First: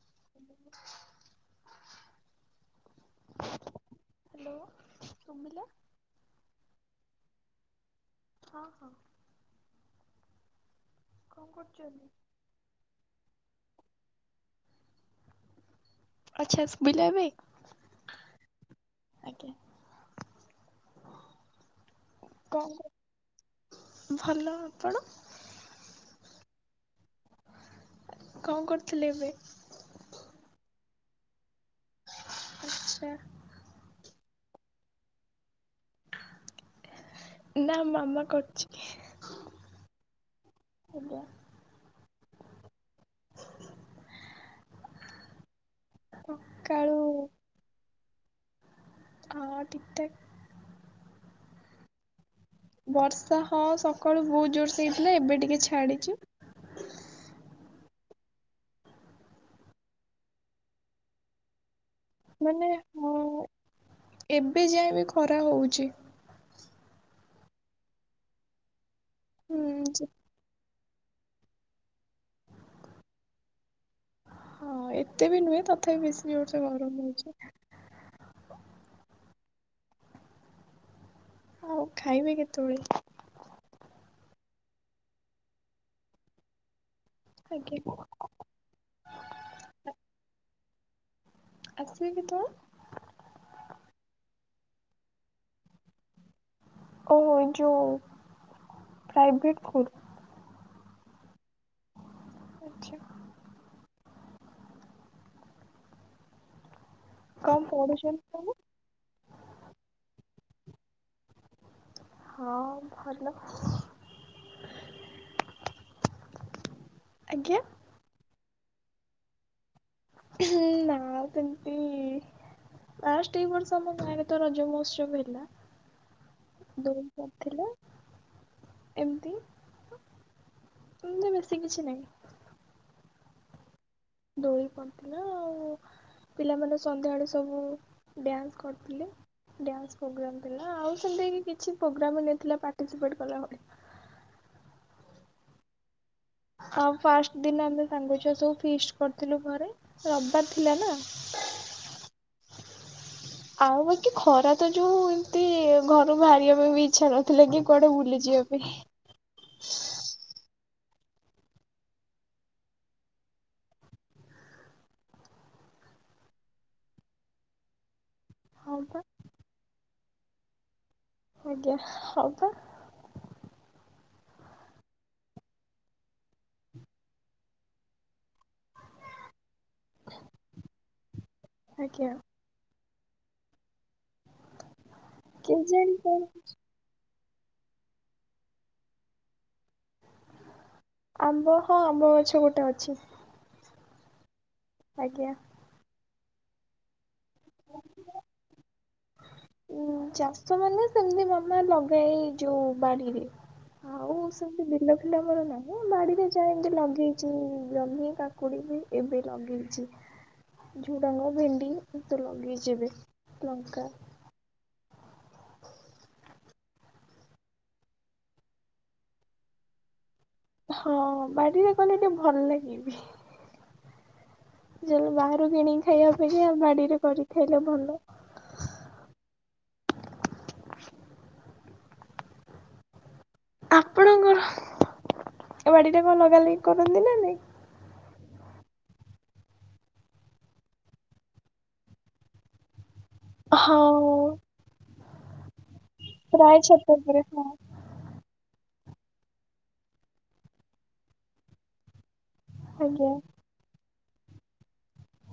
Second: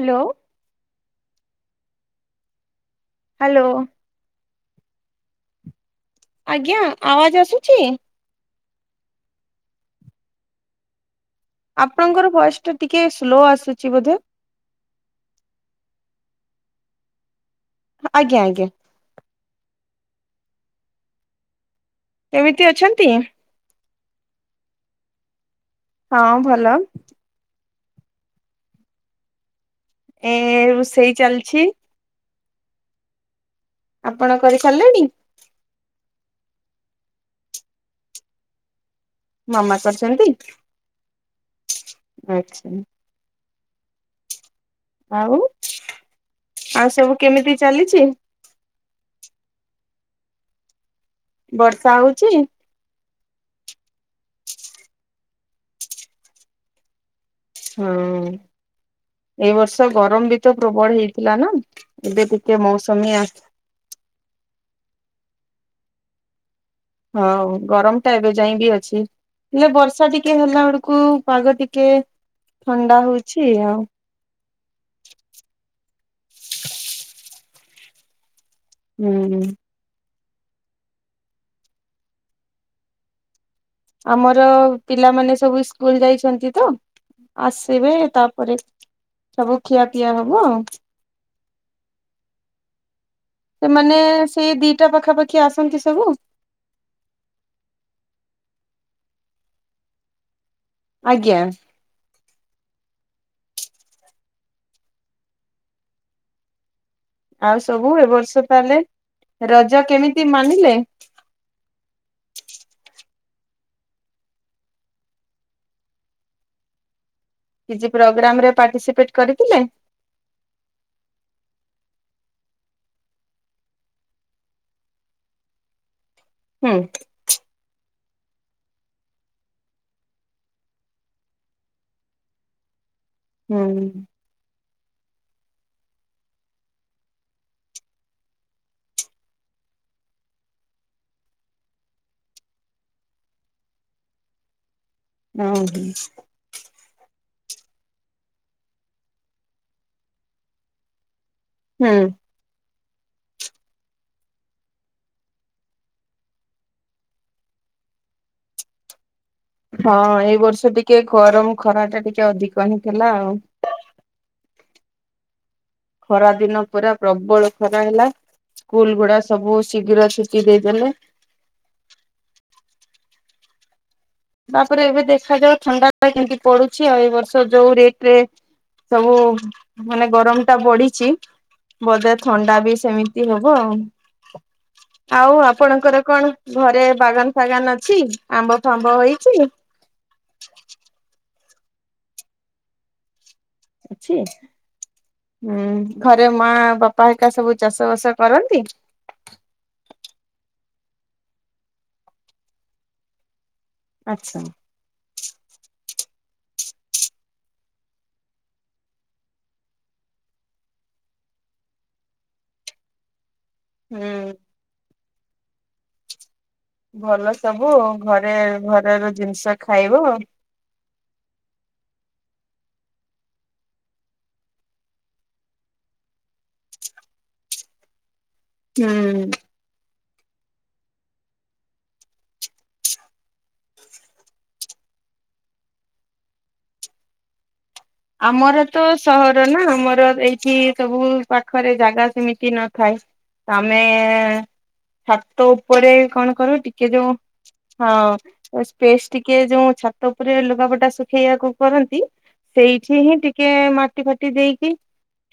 Hello. Hello. Hello କମିଲା। ଆଜ୍ଞା ଆୱଜ ଆସୁଛି। ହଁ ହଁ। କଣ କରୁଛନ୍ତି? ଆପଣଙ୍କର ଭଏସ ଟା ଟିକେ ସ୍ଲୋ ଆସୁଛି ବୋଧେ। ଆଚ୍ଛା ଶୁଭିଲା ଏବେ? ଆଜ୍ଞା ଆଜ୍ଞା। ଆଜ୍ଞା କେମିତି କଣ ଅଛନ୍ତି। ଭଲ ଆପଣ। ହଁ ଭଲ। କଣ କରୁଥିଲେ ଏବେ? ଏ ରୋଷେଇ ଚାଲିଛି। ଆଚ୍ଛା। ଆପଣ କରି ସାରିଲେଣି। ନା ମାମା କରୁଛି। ମାମା କରୁଛନ୍ତି ଆଜ୍ଞା ଆଛା। ଆଉ ଆଉ କାଳୁ ସବୁ କେମିତି ଚାଲିଛି? ହଁ ଠିକ୍ ଠାକ୍। ବର୍ଷା ହଉଚି? ବର୍ଷା ହଁ ସକାଳୁ ବହୁତ ଜୋରସେ ହେଇଥିଲା। ଏବେ ଟିକେ ଛାଡିଛି। ହଁ ଏଇ ବର୍ଷ ଗରମ ବି ତ ପ୍ରବଳ ହେଇଥିଲା ନା। ଏବେ ଟିକେ ମାନେ ମୌସମୀ ହଁ ଆସ ଏବେ ଯାଇ ବି ଖରା ହଉଛି। ହଁ ଗରମ ଟା ଏବେ ଯାଇ ବିି ଅଛି। ହୁଁ ହେଲେ ଯେ ବର୍ଷା ଟିକେ ହେଲା ବେଳ କୁ ପାଗ ଟିକେ ଥଣ୍ଡା ହୋଇଛି ଆଉ। ହଁ ଏତେ ବି ନୁହେଁ ତଥାପି ବେଶୀ ଜୋରସେ ଗରମ ହଉଛି। ହୁଁ। ଆଉ ଖାଇବେ କେତେବେଳେ? ଆମର ପିଲାମାନେ ସବୁ ସ୍କୁଲ ଯାଇଛନ୍ତି ତ। ଆସିବେ ଆଜ୍ଞା ତାପରେ ସବୁ ଖିଆ ପିଆ ହବ ଆଉ। ଆସିବେ କେତେବେଳେ। ସେମାନେ ସେଇ ଦିଟା ପାଖାପାଖି ଆସନ୍ତି ସବୁ। ଓ ଯୋଉ ପ୍ରାଇଭେଟ ଫୁଡ। ଆଜ୍ଞା। ଆଚ୍ଛା। ଆଉ କଣ ସବୁ ଏ ପଢୁଛନ୍ତି ବର୍ଷ ସବୁ? ତାହେଲେ ରଜ କେମିତି ମାନିଲେ। ହଁ ଭଲ। [inaudible] କିଛି ପ୍ରୋଗ୍ରାମ ରେ ପାର୍ଟିସିପେଟ କରିଥିଲେ? ହୁଁ-ନାଁ ଆଉ ସେମତି। ଆଷ୍ଟ ଏଇ ବର୍ଷ ଆମ ଗାଁରେ ତ ରଜ ମହୋତ୍ସବ ହେଲା। ହୁଁ ଦ କରିଥିଲେ ଏମିତି ବେଶୀ କିଛି ନାହିଁ। ହୁଁ। [unintelligible] ଆଉ ପିଲାମାନେ ସନ୍ଧ୍ୟା ଆଳୁ ସବୁ ଡ୍ୟାନ୍ସ କରିଥିଲେ। ଡାନ୍ସ ପ୍ରୋଗ୍ରାମ୍ ଥିଲା। ଆଉ ସେମତି କିଛି ପ୍ରୋଗ୍ରାମ ନଥିଲା ପାର୍ଟିସିପେଟ କଲା ଭଳି। [inaudible] ହଁ ହଁ। ଆଉ ଫାଷ୍ଟ ଦିନ ଆମେ ସାଙ୍ଗଛୁଆ ସବୁ ଫିଷ୍ଟ କରିଥିଲୁ ଘରେ ରବିବାର ଥିଲା ନା। ହୁଁ। [inaudible] ଆଉ ବାକି ଖରା ତ ଯୋଉ ଏମିତି ଘରୁ ବାହାରିବା ପାଇଁ ବି ଇଚ୍ଛା ନଥିଲା କି କୁଆଡେ ବୁଲିଯିବା ବା ପାଇଁ। ହଁ ଏଇ ବର୍ଷ ଟି ଟିକେ ଗରମ ଖରା ଟା ଟିକେ ଅଧିକ ହିଁ ଥିଲା ଆଉ। ଖରା ଦିନ ପୁରା ପ୍ରବଳ ଖରା ହେଲା। ହଁ ସ୍କୁଲ ପା ଗୁଡା ସବୁ ଶୀଘ୍ର ଟିକେ ଦେଇଦେଲେ। ଆଜ୍ଞା ହଁ ପା। ତାପରେ ଏବେ ଦେଖାଯାଉ ଥଣ୍ଡାଟା କେମିତି ପଡୁଛି। ଆଉ ଏ ବର୍ଷ ଯୋଉ ରେଟ ରେ ସବୁ ମାନେ ଗରମ ଟା ବଢିଛି, ଆଜ୍ଞା ବୋଧେ ଥଣ୍ଡା ବି ସେମିତି ହବ ଆଉ। ଆଉ ଆପଣଙ୍କର କଣ ଘରେ ବାଗାନ ଫାଗାନ ଅଛି ଆମ୍ବ ଫାମ୍ବ ହେଇ? [inaudible] ଆମ୍ବ ହଁ ଆମ୍ବ ଗଛ ଗୋଟେ ଅଛି। ଅଛି। ଆଜ୍ଞା। ହଁ ଘରେ ମା, ବାପା ସବୁ ଚାଷ ବାସ କରନ୍ତି। ଉ ଚାଷ ମାନେ ସେମିତି ମାମା ଲଗାଏ ଯୋଉ ବାଡିରେ। ଆଉ ଆଚ୍ଛା। ସେମତି ବିଲ ଫିଲ ଆମର ନାହିଁ। ବାଡିରେ ଯା ଏମତି ଲଗେଇଛି ଜହ୍ନି, କାକୁଡି ବି ଏବେ ଲଗେଇଛି। ଝୁଡଙ୍ଗ, ଭେଣ୍ଡି ଏତେ ଲଗେଇଛି ବି। ଲଙ୍କା, ହୁଁ ଭଲ ସବୁ ଘରେ ଘରର ଜିନିଷ ଖାଇବ। ହଁ ବାଡ଼ିରେ ଗଲେ ଟିକେ ଭଲ ଲାଗେ ବି। ଯୋଉ ବାହାରୁ କିଣିକି ଖାଇବା ଅପେକ୍ଷା, ବାଡିରେ କରିକି ଖାଇଲେ ଭଲ। ହୁଁ। ଆପଣଙ୍କର ବାଡିଟା କଣ ଲଗା ଲଗି କରନ୍ତି ନା ନାଇଁ? ଆମର ତ ସହର ନା ଆମର ଏଇଠି ସବୁ ପାଖରେ ଜାଗା ସେମିତି ନଥାଏ। ଆମେ ହଁ ଛାତ ଉପରେ କଣ ପ୍ରାୟ କରୁ ଛାତ ଟିକେ ଯୋଉ। ଉପରେ ହଁ ହଁ ସ୍ପେସ ଟିକେ ଯୋଉ ଛାତ ଉପରେ ଲୁଗାପଟା ଶୁଖେଇବାକୁ କରନ୍ତି। ସେଇଠି ଆଜ୍ଞା ହିଁ ଟିକେ ମାଟି ଫାଟି ଦେଇକି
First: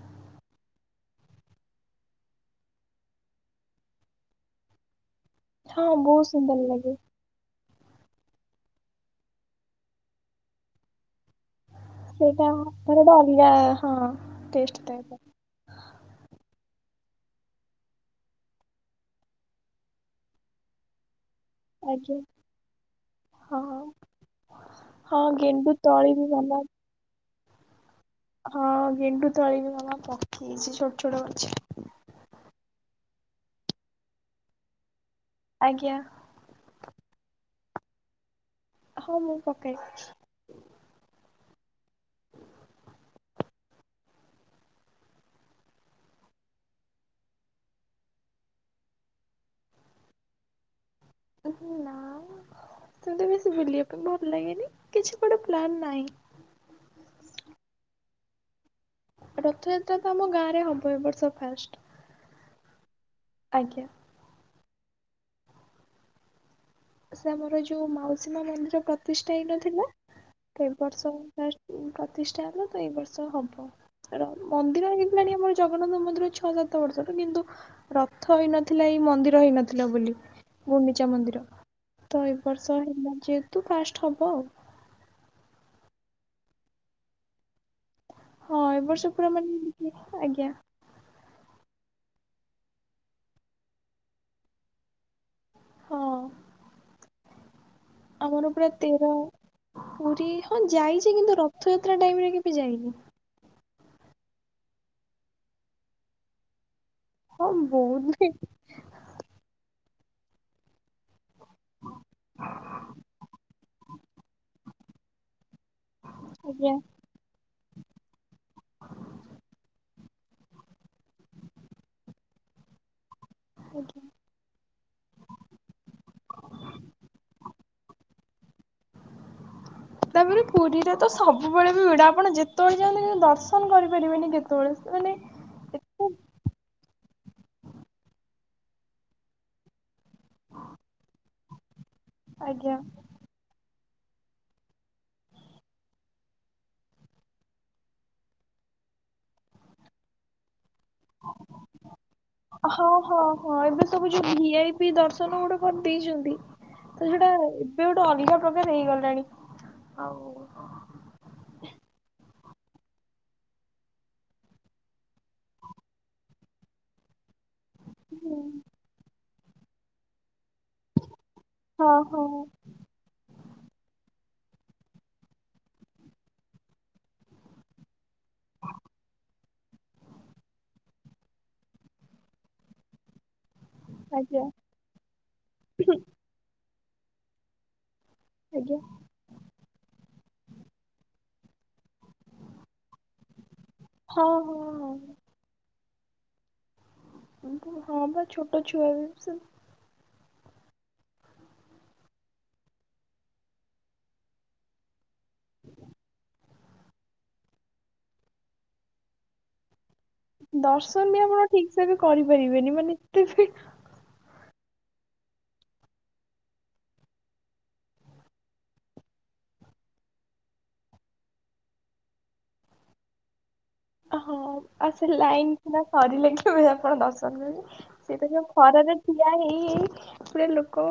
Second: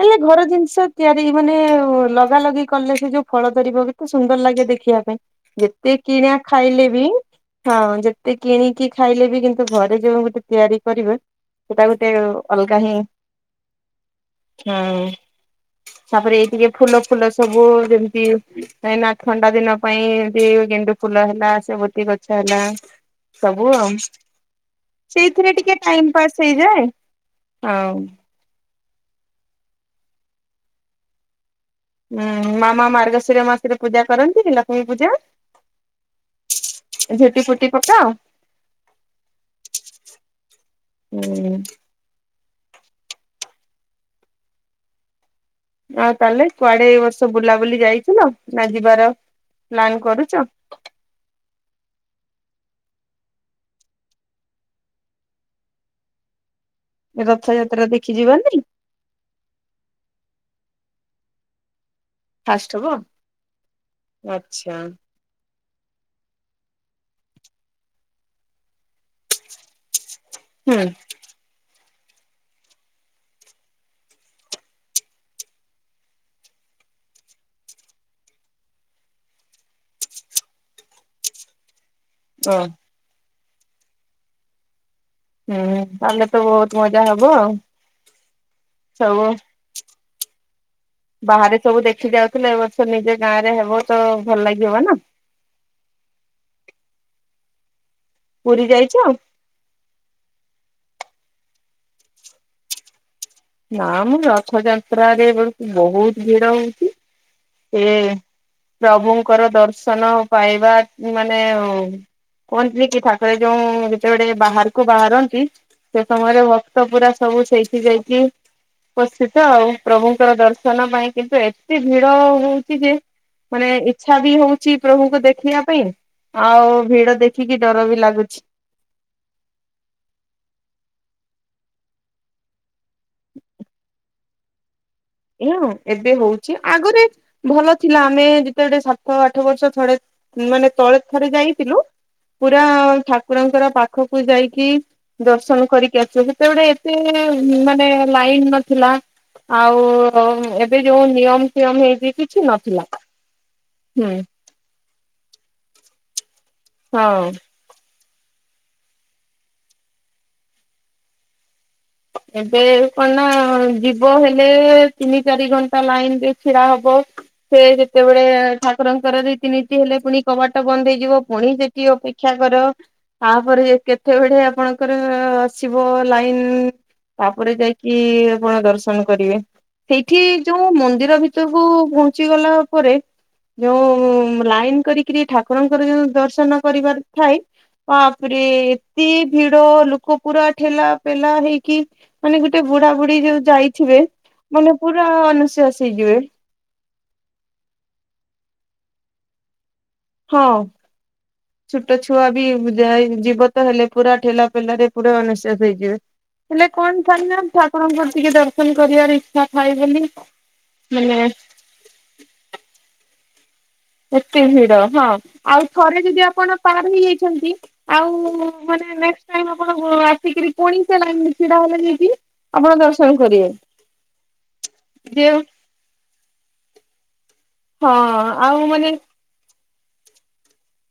ହେଲେ ଘର ଜିନିଷ ତିଆରି ମାନେ ଲଗା ଲଗି କଲେ। ସେ ଯୋଉ ଫଳ ଧରିବ କେତେ ସୁନ୍ଦର ଲାଗେ ଦେଖ ଦେଖିବା ପାଇଁ। ହଁ ଯେତେ ବହୁତ କିଣା ସୁନ୍ଦର ଖାଇଲେ ଲାଗେ। ବି, ହଁ ଯେତେ କିଣିକି ଖାଇଲେ ବି, କିନ୍ତୁ ଘରେ ଯେଉଁ ଗୋଟେ ତିଆରି କରିବେ। ସେଟା ଗୋଟେ ସେଇଟା ଅଲଗା ହିଁ। ତାର ଗୋଟେ ଅଲଗା ହଁ ଟେଷ୍ଟ ଥାଏ ତାର ହୁଁ। ତାପରେ ଏଇଥିରେ ଫୁଲ ଫୁଲ ସବୁ ଯେମିତି କହିଁକିନା ଥଣ୍ଡା ଦିନ ପାଇଁ ଏମତି ଗେଣ୍ଡୁ ଫୁଲ ହେ ହେଲା, ସେବତି ଆଜ୍ଞା ଗଛ ହେଲା ସବୁ ହଁ। ଆଉ। ହଁ ସେଇଥିରେ ଗେଣ୍ଡୁ ଟିକେ ତଳି ଟାଇମ ବି ପାସ୍ ମାମା ହେଇଯାଏ ଆଉ ହଁ ଗେଣ୍ଡୁ ତଳିିବ ମା ପକେଇଛି। ଛୋଟ ଛୋଟ ଗଛ। ହୁଁ ମାମା ମାର୍ଗଶିର ମାସରେ ପୂଜା କରନ୍ତିନି କି ଲକ୍ଷ୍ମୀ ପୂଜା? ଆଜ୍ଞା। ଝୋଟି ଫୋଟି ପକାଅ? ହଁ ମୁଁ ପକାଏ। ହୁଁ। ଆଉ ତାହେଲେ କୁଆଡେ ଏ ବର୍ଷ ବୁଲାବୁଲି ଯାଇଥିଲ ନା ଯିବାର ପ୍ଲାନ୍ କରୁଛ? ହ ନା ମତେ ତ ବେଶୀ ବୁଲିବା ପାଇଁ ଭଲ ଲାଗେନି କିଛି ଗୋଟେ ପ୍ଲାନ ନାହିଁ। ରଥଯାତ୍ରା ଦେଖି ଯିବାନି? ରଥଯାତ୍ରା ତ ଆମ ଗାଁରେ ହବ ଏ ବର୍ଷ ଫାଷ୍ଟ। ଫାଷ୍ଟ ହବ ଆଜ୍ଞା ଆଚ୍ଛା। ସେ ଆମର ଯୋଉ ମାଉସୀ ମା ମନ୍ଦିର ପ୍ରତିଷ୍ଠା ହେଇନଥିଲା ଏ ହୁଁ ବର୍ଷ ଫାର୍ଷ୍ଟ୍ [unintelligible] ପ୍ରତିଷ୍ଠା ହେଲା ତ ଏଇ ବର୍ଷ ହବ। ର ମନ୍ଦିର ହେଇଗଲାଣି ଆମର ଜଗନ୍ନାଥ ମନ୍ଦିର ଛଅ ସାତ ବର୍ଷ ର କିନ୍ତୁ ରଥ ହେଇନଥିଲା ଏଇ ମନ୍ଦିର ହେଇନଥିଲା ବୋଲି ଘୁଣ୍ଡିଚା ମନ୍ଦିର। ତ ଏ ଓ ବର୍ଷ ହେବ ଯେହେତୁ ଫାର୍ଷ୍ଟ ହବ ଆଉ। ହୁଁ ତାହେଲେ ତ ବହୁତ ମଜା ହବ ଆଉ। ହଁ ଏବ ବର୍ଷ ସବୁ ପୁରା ମାନେ ଆଜ୍ଞା। ବାହାରେ ସବୁ ଦେଖି ଯାଉଥିଲେ ଏବ ବର୍ଷ ନିଜ ଗାଁ ରେ ହେବ ତ ଭଲ ଲାଗିବ ନା। ହଁ ଆମର ପୁରୀ ପୁରା ଯାଇଛ? ତେର ପୁରୀ ହଁ ଯାଇଛି। କିନ୍ତୁ ରଥଯାତ୍ରା ଟାଇମରେ କେବେ ଯାଇନି। ନାମ ରଥଯାତ୍ରା ରେ ବେଳକୁ ବହୁତ ଭିଡ଼ ହଉଛି। ହଁ ଏ ବହୁତ ଭିଡ଼। ପ୍ରଭୁଙ୍କର ଦର୍ଶନ ପାଇବା ମାନେ [unintelligible] କୁହନ୍ତିନି କି ଠାକୁର ଯୋଉ ଯେତେବେଳେ ବାହାରକୁ ବାହାରନ୍ତି ସେ ସମୟରେ ଆଜ୍ଞା ଭକ୍ତ ପୁରା ସବୁ ସେଇଠି ଯାଇକି ଉପସ୍ଥିତ ଆଉ ପ୍ରଭୁଙ୍କର ଦର୍ଶନ ପାଇଁ କିନ୍ତୁ ଏତେ ଭିଡ଼ ହଉଛି ଯେ ମାନେ ଆଜ୍ଞା। ଇଚ୍ଛା ବି ହଉଛି ପ୍ରଭୁଙ୍କୁ ଦେଖିବା ପାଇଁ ଆଉ ଭିଡ଼ ଦେଖିକି ଡର ବି ଲାଗୁଛି। ତାପରେ ପୁରୀରେ ତ ସବୁବେଳେ ବି ଭିଡ଼ ଆପଣ ଯେତେବେଳେ ଯାଆନ୍ତୁ କିନ୍ତୁ ଦର୍ଶନ କରିପାରିବେନି କେତେବେଳେ। ମାନେ ନା ଏବେ ହଉଛି। ଆଗରୁ ଭଲ ଥିଲା ଆମେ ଯେତେବେଳେ ସାତ ଆଠ ବର୍ଷ ଥଡେ ମାନେ ତଳେ ଥରେ ଯାଇଥିଲୁ ପୁରା ଆଜ୍ଞା ଠାକୁରଙ୍କର ପାଖ ପାଖକୁ ଯାଇକି ଦର୍ଶନ କରିକି ଆସିବ ସେତେବେଳେ ଏତେ ମାନେ ଲାଇନ ନଥିଲା ଆଉ ଏ ଏବେ ଯୋଉ ନିୟମ ଫିୟମ ହେଇଛି କିଛି ନଥିଲା ହୁଁ। ବି ଦର୍ଶନ ଗୋଟେ କରି ଦେଇଛନ୍ତି ତ ସେଟା ହଁ। ଏବେ ଗୋ ତ ଅଲଗା ପ୍ରକାର ହେଇଗଲାଣି ଆଉ ଏବେ କଣ ନା ଯିବ ହେଲେ ତିନି ଚାରି ଘଣ୍ଟା ଲାଇନରେ ଛିଡା ହବ ସେ ଯେତେବେଳେ ଠାକୁରଙ୍କର ରୀତିନୀତି ହେଲେ ପୁଣି କବାଟ ବନ୍ଦ ହେଇଯିବ ପୁଣି ସେଠି ହଁ ଅପେକ୍ଷା ହଁ କର ଆଉ ତାପରେ କେତେବେଳେ ଆପଣଙ୍କର ଅ ଆସିବ ଲାଇନ ତାପରେ ଯାଇକି ଆପଣ ଦର୍ଶନ କରିବେ। ସେଇଠି ଯୋଉ ମନ୍ଦିର ଭିତରକୁ ପହଞ୍ଚି ଗଲା ପରେ ଯୋଉ ଉ ଆଜ୍ଞା ଲାଇନ କରିକିରି ଠାକୁରଙ୍କର ଯୋଉ ଦର୍ଶନ କରିବାର ଥାଏ ବାବରେ ଆଜ୍ଞା ଏତେ ଭିଡ ଲୋକ ପୁରା ଠେଲା ପେଲା ହେଇ କି ମାନେ ଗୋଟେ ବୁଢ଼ା ବୁଢ଼ୀ ଯୋଉ ଯାଇଥିବେ ହଁ ମାନେ ହଁ ପୁରା ଅଣନିଃଶ୍ବାସ ହେଇଯିବେ। ହଁ ବା ଛୋଟ ଛୁଆବି ସେ ହଁ ଛୋଟ ଛୁଆ ବି ଯାଇ ଯିବ ତ, ହେଲେ ପୁରା ଠେଲା ପେଲାରେ ପୁରା ଅନିଶ୍ୱାସୀ ହେଇଯିବେ। ହେଲେ କଣ [unintelligible] ଠାକୁରଙ୍କର ଟିକେ ଦର୍ଶନ କରିବାର ଇଚ୍ଛା ଥାଏ ବୋଲି ଦର୍ଶନ ବି ମାନେ ଆପଣ ଠିକ ସେ ବି କରିପାରିବେନି ମାନେ ଏତେ। [unintelligible] ଏତେ ଭିଡ? ହଁ ଆଉ ଥରେ ଯଦି ଆପଣ ପାର ହେଇଯାଇଛନ୍ତି, ଆଉ ମାନେ ନେକ୍ସଟ ଟାଇମ ଆପଣ ଆସିକିରି ପୁଣି ସେ ଲାଇନ ରେ ଛିଡ଼ାହେଲେ ହେଲେ ଯାଇକି, ଆପଣ ଦର୍ଶନ କରିବେ। ହଁ ଆଉ, ସେ ଯେ ଲାଇନ୍ କିନା ସରିଲେ କେ ଆପଣ ଦର୍ଶନ କରିବେ। ହଁ ସେ ତ ଯୋଉ ଆଉ ମାନେ ଖରାରେ ଠିଆ ହେଇ ହେଇ ପୁରା ଲୋକ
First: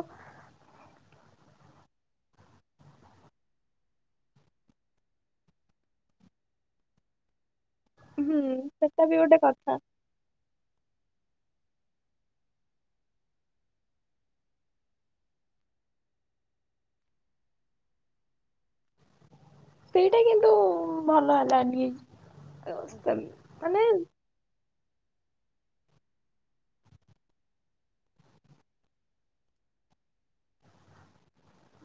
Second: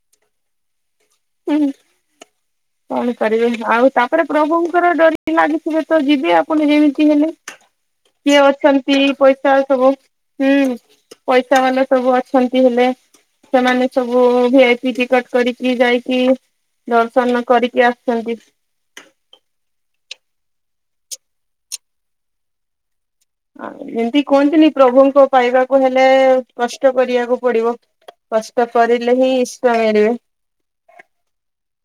ହୁଁ। କଣ କରିବେ -ଆଉ ତାପରେ ପ୍ରଭୁଙ୍କର ଡୋରି ଲାଗିଥିଲେ ତ, ଯିବେ ଆପଣ ଯେମିତି ହେଲେ। କିଏ ହୁଁ ଅଛନ୍ତି ସେଟା ବି ଗୋଟେ ପଇସା କଥା ସବୁ, ହୁଁ ପଇସା ବାଲା ସବୁ ଅଛନ୍ତି, ହେଲେ ସେମାନେ ସବୁ ଭି ଆଇ ପି ଟିକଟ କରିକି ଯାଇକି, ଦର୍ଶନ କରିକି ଆସୁଛନ୍ତି। ସେଇଟା କିନ୍ତୁ ଭଲ ହେଲାନି ଟିକେ। ଏମିତି କୁହନ୍ତିନି ପ୍ରଭୁଙ୍କ ପାଇବାକୁ ହେଲେ, କଷ୍ଟ କରିବାକୁ ପଡିବ। କଷ୍ଟ କରିଲେ ହିଁ ଇଷ୍ଟା ମିଳିବେ। [inaudible]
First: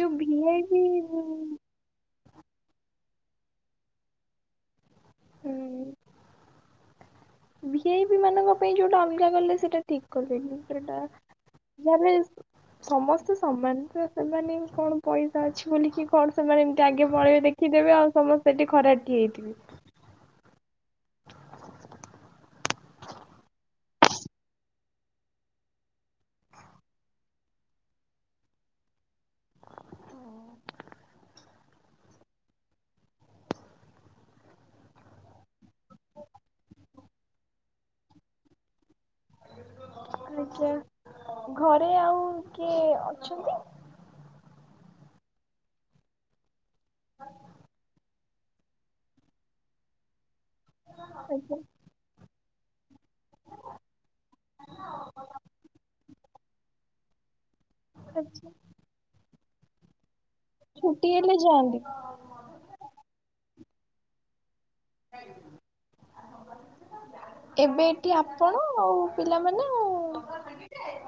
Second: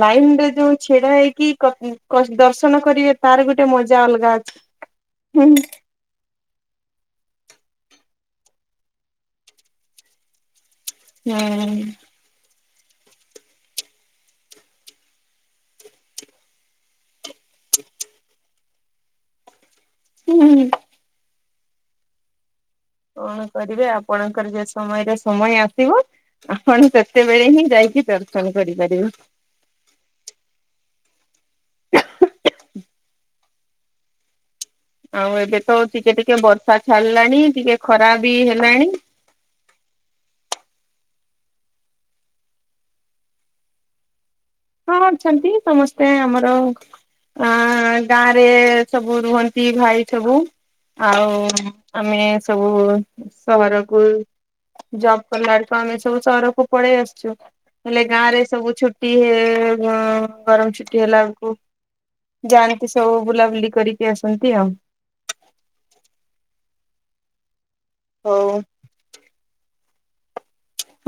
ଯୋଉ ଯଉ ଭିଆଇପି ଛିଡା ହେଇକି ହୁଁ କ ଦର୍ଶନ କରିବେ, ତାର ଗୋଟେ ମଜା ଅଲଗା ଅଛି। ହୁଁ। ଭି ଆଇ ପି ମାନଙ୍କ ପାଇଁ ଯୋଉଟା ଅଲଗା ଗଲେ ସେଇଟା ଠିକ କଲେନି। [unintelligible] ସମସ୍ତେ ସମାନ ତ ସେମାନେ କଣ ପଇସା ଅଛି ବୋଲିକି କଣ ସେମାନେ ଏମିତି ଆଗେ ପଳେଇବେ, ଦେ ଦେଖିଦେବେ, ଆଉ ସମସ୍ତେ ସେଠି ଖରାରେ ଠିଆ ହେଇଥିବେ। ହୁଁ। କଣ କରିବେ ଆପଣଙ୍କର ଯେ ସମୟରେ ସମୟ ଆସିବ, ଆପଣ ସେତେବେଳେ ହିଁ ଯାଇ କି ଦର୍ଶନ କରିପାରିବ। [unintelligible] ଆଉ ଏବେ ତ ଟିକେ ଟିକେ ବର୍ଷା ଛାଡିଲାଣି ଟିକେ ଖରା ବି ହେଲାଣି। ଆଛା, ଘରେ ଆଉ କିଏ ଅଛନ୍ତି? ହଁ ଅଛନ୍ତି, ସମସ୍ତେ ଆମର ଆଁ ଗାଁରେ ସବୁ ରୁହନ୍ତି, ଭାଇ ସବୁ। ଆଉ, ଆଜ୍ଞା ଆମେ ସବୁ ସହରକୁ ଜବ କଲା ବେଳକୁ, ଆମେ ସବୁ ସହରକୁ ପଳେଇ ଆସିଛୁ, ହେଲେ ଗାଁ ରେ ଆଚ୍ଛା। ସବୁ ଛୁଟି ହେ ଗରମ ଛୁଟି ହେଲା ହେଲେ ଯାଆନ୍ତି। ବେଳକୁ [unintelligible] ସବୁ ବୁଲାବୁଲି କରିକି ଆସନ୍ତି ଆଉ। ଏବେ ଏଠି ହଉ ଆପଣ ଆଉ ପିଲାମାନେ? ଆଉ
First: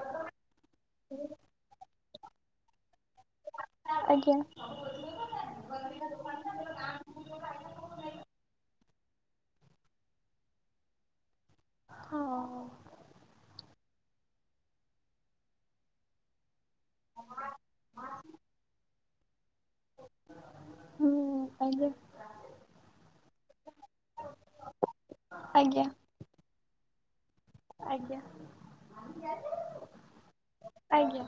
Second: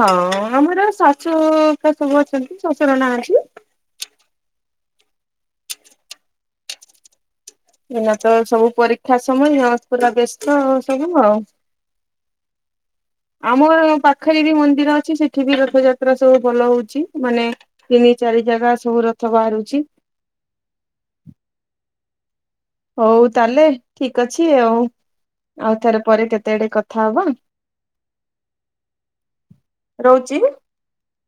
ହଁ ଆମର ଶାଶୁପା ସବୁ ଅଛନ୍ତି, ଶଶୁର ନାହାନ୍ତି। ଆଜ୍ଞା। ହେଲା ତ ସବୁ ପରୀକ୍ଷା ସମୟ, ପୁରା ବ୍ୟସ୍ତ ସବୁ ଆଉ। ହଁ। ଆମର ପାଖରେ ବି ମନ୍ଦିର ଅଛି, ସେଠି ବି ରଥଯାତ୍ରା ସବୁ ଭଲ ହଉଛି, ମାନେ ତିନି ଚାରି ଜାଗା ସବୁ ରଥ ବାହାରୁଛି। ହୁଁ, ଆଜ୍ଞା। ହଉ ତାହେଲେ ଠିକ ଅଛି ଆଉ, ଆଜ୍ଞା ଆଉଥର ପରେ କେତେ ଆଡେ କଥା ହବା। ଆଜ୍ଞା। ରହୁଛି? ଆଜ୍ଞା।